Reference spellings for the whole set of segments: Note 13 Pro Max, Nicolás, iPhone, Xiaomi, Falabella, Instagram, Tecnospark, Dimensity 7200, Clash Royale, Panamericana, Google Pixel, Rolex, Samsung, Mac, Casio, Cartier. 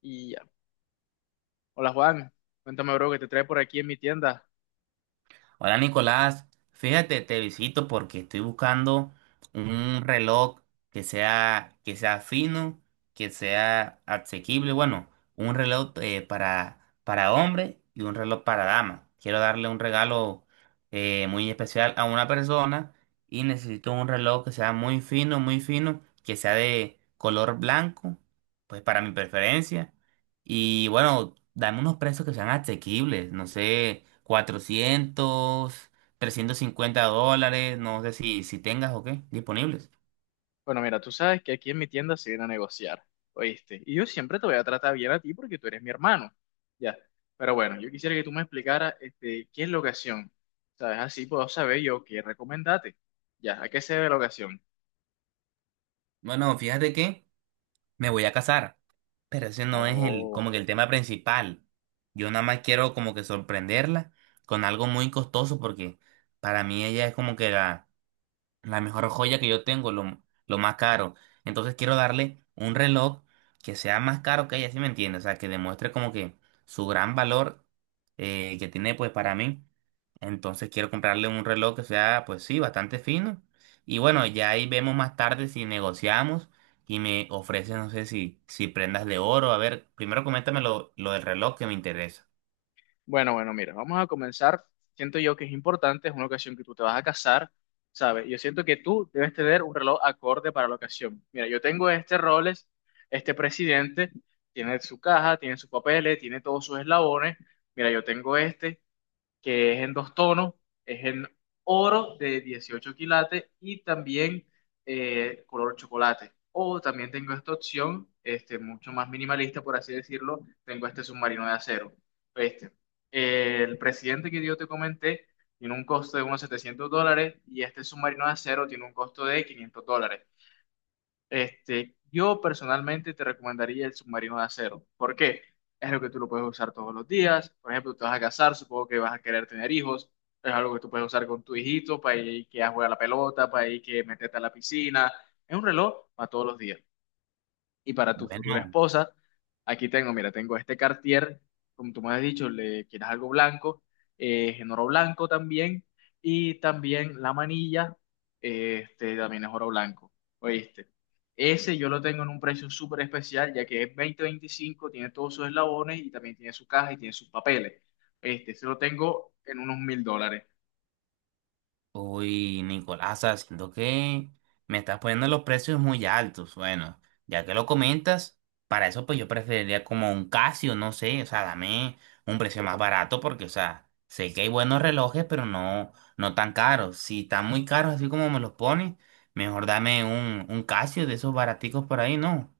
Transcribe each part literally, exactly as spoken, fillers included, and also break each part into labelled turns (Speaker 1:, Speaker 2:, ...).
Speaker 1: Y ya. Hola Juan, cuéntame bro, ¿qué te trae por aquí en mi tienda?
Speaker 2: Hola Nicolás, fíjate, te visito porque estoy buscando un reloj que sea, que sea fino, que sea asequible, bueno, un reloj eh, para, para hombre y un reloj para dama. Quiero darle un regalo eh, muy especial a una persona y necesito un reloj que sea muy fino, muy fino, que sea de color blanco, pues para mi preferencia. Y bueno, dame unos precios que sean asequibles, no sé, cuatrocientos trescientos cincuenta dólares, no sé si, si tengas o qué, disponibles.
Speaker 1: Bueno, mira, tú sabes que aquí en mi tienda se viene a negociar, ¿oíste? Y yo siempre te voy a tratar bien a ti porque tú eres mi hermano, ya. Pero bueno, yo quisiera que tú me explicaras, este, qué es la ocasión, ¿sabes? Así puedo saber yo qué recomendarte, ya, ¿a qué se debe la ocasión?
Speaker 2: Bueno, fíjate que me voy a casar, pero ese no es el,
Speaker 1: Oh.
Speaker 2: como que el tema principal. Yo nada más quiero como que sorprenderla con algo muy costoso porque para mí ella es como que la, la mejor joya que yo tengo, lo, lo más caro. Entonces quiero darle un reloj que sea más caro que ella, ¿sí me entiende? O sea, que demuestre como que su gran valor eh, que tiene pues para mí. Entonces quiero comprarle un reloj que sea pues sí, bastante fino. Y bueno, ya ahí vemos más tarde si negociamos y me ofrece, no sé si, si prendas de oro. A ver, primero coméntame lo, lo del reloj que me interesa.
Speaker 1: Bueno, bueno, mira, vamos a comenzar. Siento yo que es importante, es una ocasión que tú te vas a casar, ¿sabes? Yo siento que tú debes tener un reloj acorde para la ocasión. Mira, yo tengo este Rolex, este presidente, tiene su caja, tiene sus papeles, tiene todos sus eslabones. Mira, yo tengo este que es en dos tonos, es en oro de dieciocho quilates y también eh, color chocolate. O también tengo esta opción, este, mucho más minimalista, por así decirlo, tengo este submarino de acero. Este, eh, el presidente que yo te comenté tiene un costo de unos setecientos dólares y este submarino de acero tiene un costo de quinientos dólares. Este, yo personalmente te recomendaría el submarino de acero. ¿Por qué? Es algo que tú lo puedes usar todos los días. Por ejemplo, te vas a casar, supongo que vas a querer tener hijos. Es algo que tú puedes usar con tu hijito para ir que a jugar a la pelota, para ir que meterte a la piscina. Es un reloj para todos los días. Y para tu futura
Speaker 2: Bueno.
Speaker 1: esposa, aquí tengo, mira, tengo este Cartier, como tú me has dicho, le quieres algo blanco, eh, en oro blanco también, y también la manilla, eh, este también es oro blanco, ¿oíste? Ese yo lo tengo en un precio súper especial, ya que es dos mil veinticinco, tiene todos sus eslabones y también tiene su caja y tiene sus papeles. Este, se lo tengo en unos mil dólares.
Speaker 2: Uy, Nicolás, o sea, siento que me estás poniendo los precios muy altos. Bueno, ya que lo comentas, para eso pues yo preferiría como un Casio, no sé, o sea, dame un precio más barato porque, o sea, sé que hay buenos relojes, pero no, no tan caros. Si están muy caros así como me los pones, mejor dame un, un Casio de esos baraticos por ahí, ¿no?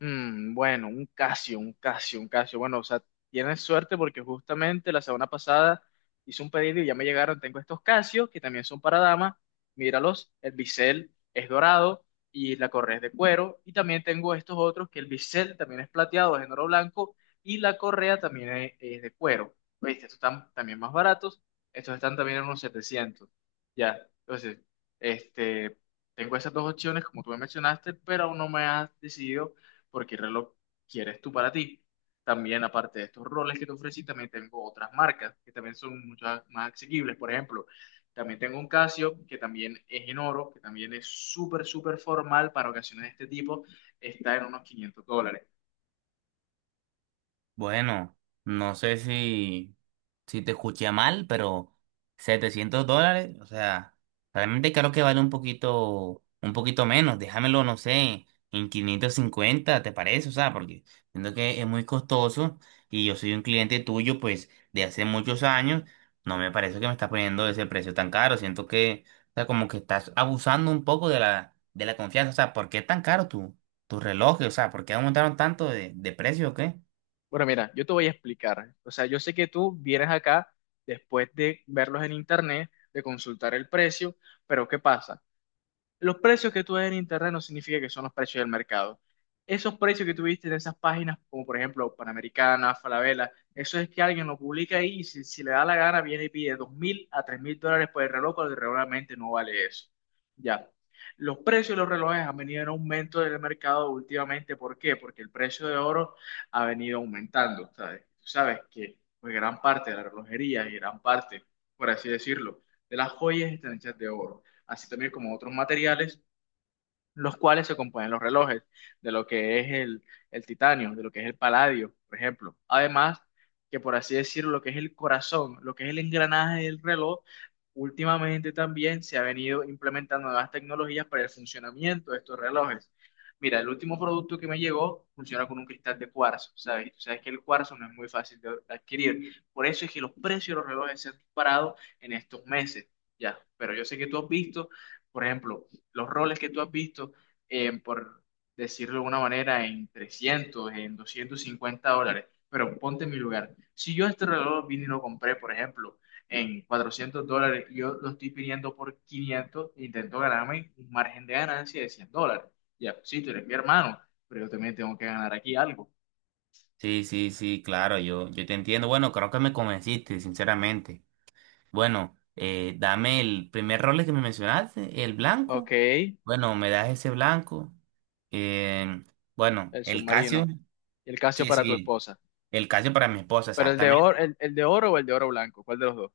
Speaker 1: Mm, bueno, un Casio, un Casio, un Casio. Bueno, o sea, tienes suerte porque justamente la semana pasada hice un pedido y ya me llegaron. Tengo estos Casios que también son para damas. Míralos, el bisel es dorado y la correa es de cuero. Y también tengo estos otros que el bisel también es plateado, es en oro blanco y la correa también es, es de cuero. ¿Viste? Estos están también más baratos. Estos están también en unos setecientos. Ya, entonces, este, tengo esas dos opciones como tú me mencionaste, pero aún no me has decidido porque el reloj quieres tú para ti. También, aparte de estos roles que te ofrecí, también tengo otras marcas que también son mucho más asequibles. Por ejemplo, también tengo un Casio que también es en oro, que también es súper, súper formal para ocasiones de este tipo. Está en unos quinientos dólares.
Speaker 2: Bueno, no sé si, si te escuché mal, pero setecientos dólares, o sea, realmente creo que vale un poquito, un poquito menos. Déjamelo, no sé, en quinientos cincuenta, ¿te parece? O sea, porque siento que es muy costoso y yo soy un cliente tuyo, pues, de hace muchos años. No me parece que me estás poniendo ese precio tan caro. Siento que, o sea, como que estás abusando un poco de la, de la confianza. O sea, ¿por qué es tan caro tu, tu reloj? O sea, ¿por qué aumentaron tanto de, de precio o qué?
Speaker 1: Bueno, mira, yo te voy a explicar. O sea, yo sé que tú vienes acá después de verlos en internet, de consultar el precio, pero ¿qué pasa? Los precios que tú ves en internet no significa que son los precios del mercado. Esos precios que tú viste en esas páginas, como por ejemplo Panamericana, Falabella, eso es que alguien lo publica ahí y si, si le da la gana viene y pide dos mil a tres mil dólares por el reloj, pero realmente no vale eso. Ya. Los precios de los relojes han venido en aumento del mercado últimamente. ¿Por qué? Porque el precio de oro ha venido aumentando, ¿sabes? Tú sabes que pues, gran parte de la relojería y gran parte, por así decirlo, de las joyas están hechas de oro así también como otros materiales los cuales se componen los relojes, de lo que es el, el titanio, de lo que es el paladio, por ejemplo. Además, que por así decirlo, lo que es el corazón, lo que es el engranaje del reloj, últimamente también se ha venido implementando nuevas tecnologías para el funcionamiento de estos relojes. Mira, el último producto que me llegó funciona con un cristal de cuarzo, ¿sabes? Y tú sabes que el cuarzo no es muy fácil de adquirir. Por eso es que los precios de los relojes se han disparado en estos meses, ¿ya? Pero yo sé que tú has visto, por ejemplo, los roles que tú has visto, eh, por decirlo de alguna manera, en trescientos en doscientos cincuenta dólares. Pero ponte en mi lugar. Si yo este reloj vine y lo compré, por ejemplo, en cuatrocientos dólares, y yo lo estoy pidiendo por quinientos, intento ganarme un margen de ganancia de cien dólares. Ya, sí, tú eres mi hermano, pero yo también tengo que ganar aquí algo.
Speaker 2: Sí, sí, sí, claro, yo, yo te entiendo. Bueno, creo que me convenciste, sinceramente. Bueno, eh, dame el primer rol que me mencionaste, el blanco.
Speaker 1: Ok, el
Speaker 2: Bueno, me das ese blanco. Eh, bueno, el Casio.
Speaker 1: submarino. Y el Casio
Speaker 2: Sí,
Speaker 1: para tu
Speaker 2: sí,
Speaker 1: esposa.
Speaker 2: el Casio para mi esposa,
Speaker 1: Pero el de
Speaker 2: exactamente.
Speaker 1: oro, el, el de oro o el de oro blanco, ¿cuál de los dos?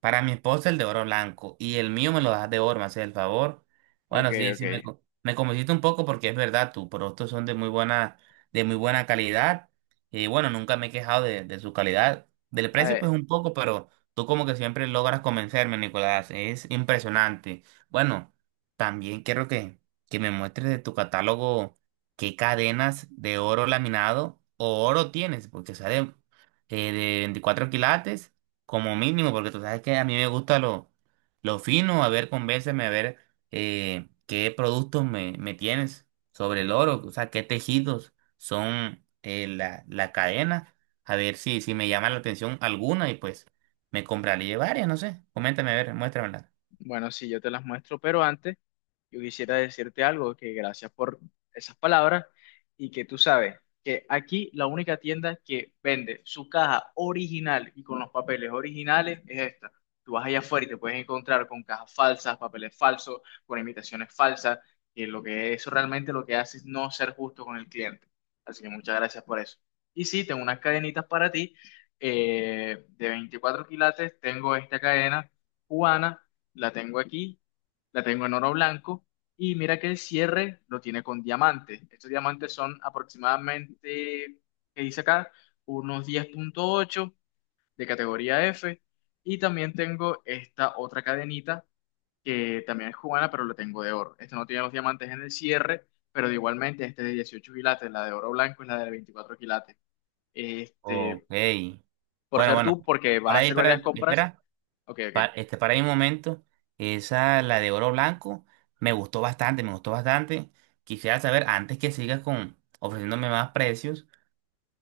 Speaker 2: Para mi esposa el de oro blanco y el mío me lo das de oro, me haces el favor.
Speaker 1: Ok,
Speaker 2: Bueno, sí, sí, me, co- me convenciste un poco porque es verdad, tus productos son de muy buena, de muy buena calidad y bueno, nunca me he quejado de, de su calidad. Del precio pues
Speaker 1: ok.
Speaker 2: un poco, pero tú como que siempre logras convencerme, Nicolás, es impresionante. Bueno, también quiero que, que me muestres de tu catálogo qué cadenas de oro laminado o oro tienes, porque sale eh, de veinticuatro quilates como mínimo, porque tú sabes que a mí me gusta lo, lo fino. A ver, convénceme, a ver, eh, qué productos me, me tienes sobre el oro, o sea, qué tejidos son, eh, la, la cadena, a ver si, si me llama la atención alguna y pues me compraré varias, no sé, coméntame, a ver, muéstramela.
Speaker 1: Bueno, sí, yo te las muestro, pero antes... Yo quisiera decirte algo, que gracias por esas palabras y que tú sabes que aquí la única tienda que vende su caja original y con los papeles originales es esta. Tú vas allá afuera y te puedes encontrar con cajas falsas, papeles falsos, con imitaciones falsas, que lo que eso realmente lo que hace es no ser justo con el cliente. Así que muchas gracias por eso. Y sí, tengo unas cadenitas para ti eh, de veinticuatro quilates. Tengo esta cadena cubana, la tengo aquí la tengo en oro blanco y mira que el cierre lo tiene con diamantes. Estos diamantes son aproximadamente, qué dice acá, unos diez punto ocho de categoría F y también tengo esta otra cadenita que también es cubana, pero la tengo de oro. Esta no tiene los diamantes en el cierre, pero de igualmente este de dieciocho quilates, la de oro blanco es la de veinticuatro quilates. Este,
Speaker 2: Ok,
Speaker 1: por
Speaker 2: bueno,
Speaker 1: ser
Speaker 2: bueno,
Speaker 1: tú, porque vas a
Speaker 2: ahora ahí,
Speaker 1: hacer
Speaker 2: espera,
Speaker 1: varias compras.
Speaker 2: espera.
Speaker 1: Ok, ok.
Speaker 2: Pa- este, para mi momento, esa, la de oro blanco, me gustó bastante, me gustó bastante. Quisiera saber, antes que sigas con ofreciéndome más precios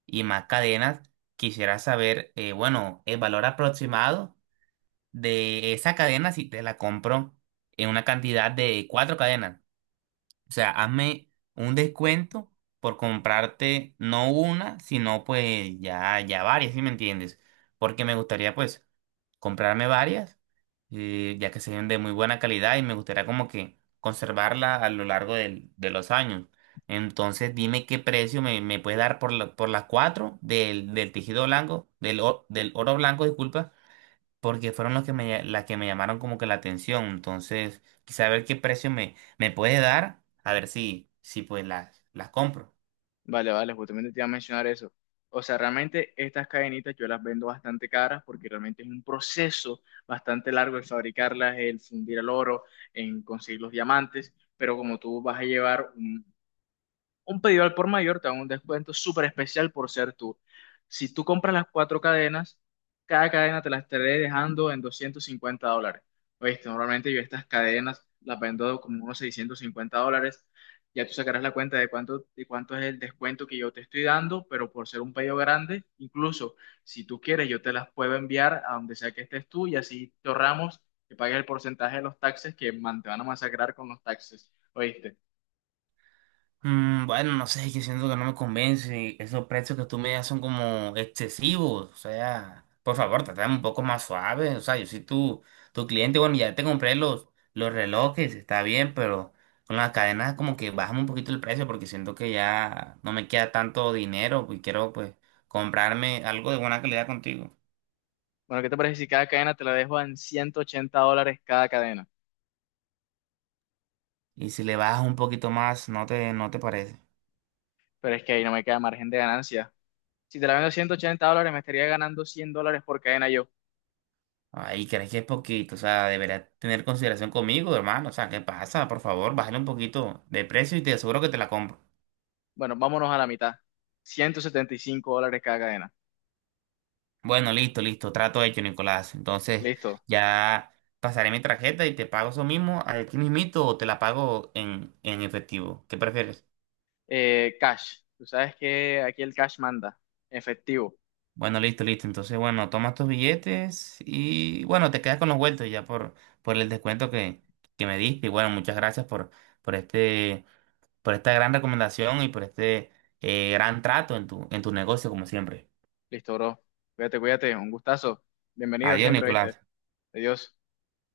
Speaker 2: y más cadenas, quisiera saber, eh, bueno, el valor aproximado de esa cadena si te la compro en una cantidad de cuatro cadenas. O sea, hazme un descuento por comprarte no una, sino pues ya, ya, varias, ¿sí me entiendes? Porque me gustaría pues comprarme varias, eh, ya que sean de muy buena calidad, y me gustaría como que conservarla a lo largo del- de los años. Entonces dime qué precio me, me puedes dar por la- por las cuatro del, del tejido blanco, del, o- del oro blanco, disculpa, porque fueron los que me, las que me llamaron como que la atención. Entonces, quizá ver qué precio me, me puede dar, a ver si, si pues las, las compro.
Speaker 1: Vale, vale, justamente te iba a mencionar eso. O sea, realmente estas cadenitas yo las vendo bastante caras porque realmente es un proceso bastante largo el fabricarlas, el fundir el oro, en conseguir los diamantes, pero como tú vas a llevar un, un pedido al por mayor te dan un descuento súper especial por ser tú. Si tú compras las cuatro cadenas, cada cadena te las estaré dejando en doscientos cincuenta dólares. Oíste, normalmente yo estas cadenas las vendo como unos seiscientos cincuenta dólares. Ya tú sacarás la cuenta de cuánto, de cuánto es el descuento que yo te estoy dando, pero por ser un pedido grande, incluso si tú quieres, yo te las puedo enviar a donde sea que estés tú y así te ahorramos que pagues el porcentaje de los taxes que man, te van a masacrar con los taxes. ¿Oíste?
Speaker 2: Mm, bueno, no sé, yo siento que no me convence. Esos precios que tú me das son como excesivos. O sea, por favor, trátame un poco más suave. O sea, yo soy tu, tu cliente. Bueno, ya te compré los, los relojes, está bien, pero con las cadenas como que bajamos un poquito el precio porque siento que ya no me queda tanto dinero y quiero pues comprarme algo de buena calidad contigo.
Speaker 1: Bueno, ¿qué te parece si cada cadena te la dejo en ciento ochenta dólares cada cadena?
Speaker 2: Y si le bajas un poquito más, ¿no te, no te parece?
Speaker 1: Pero es que ahí no me queda margen de ganancia. Si te la vendo en ciento ochenta dólares, me estaría ganando cien dólares por cadena yo.
Speaker 2: Ay, crees que es poquito, o sea, deberás tener consideración conmigo, hermano. O sea, ¿qué pasa? Por favor, bájale un poquito de precio y te aseguro que te la compro.
Speaker 1: Bueno, vámonos a la mitad. Ciento setenta y cinco dólares cada cadena.
Speaker 2: Bueno, listo, listo, trato hecho, Nicolás. Entonces,
Speaker 1: Listo.
Speaker 2: ya pasaré mi tarjeta y te pago eso mismo aquí mismito o te la pago en, en efectivo. ¿Qué prefieres?
Speaker 1: Eh, cash. Tú sabes que aquí el cash manda. Efectivo.
Speaker 2: Bueno, listo, listo. Entonces, bueno, toma tus billetes y bueno, te quedas con los vueltos ya por, por el descuento que, que me diste. Y bueno, muchas gracias por, por este. Por esta gran recomendación y por este eh, gran trato en tu, en tu negocio, como siempre.
Speaker 1: Listo, bro. Cuídate, cuídate. Un gustazo. Bienvenido
Speaker 2: Adiós,
Speaker 1: siempre,
Speaker 2: Nicolás.
Speaker 1: ¿viste? Adiós.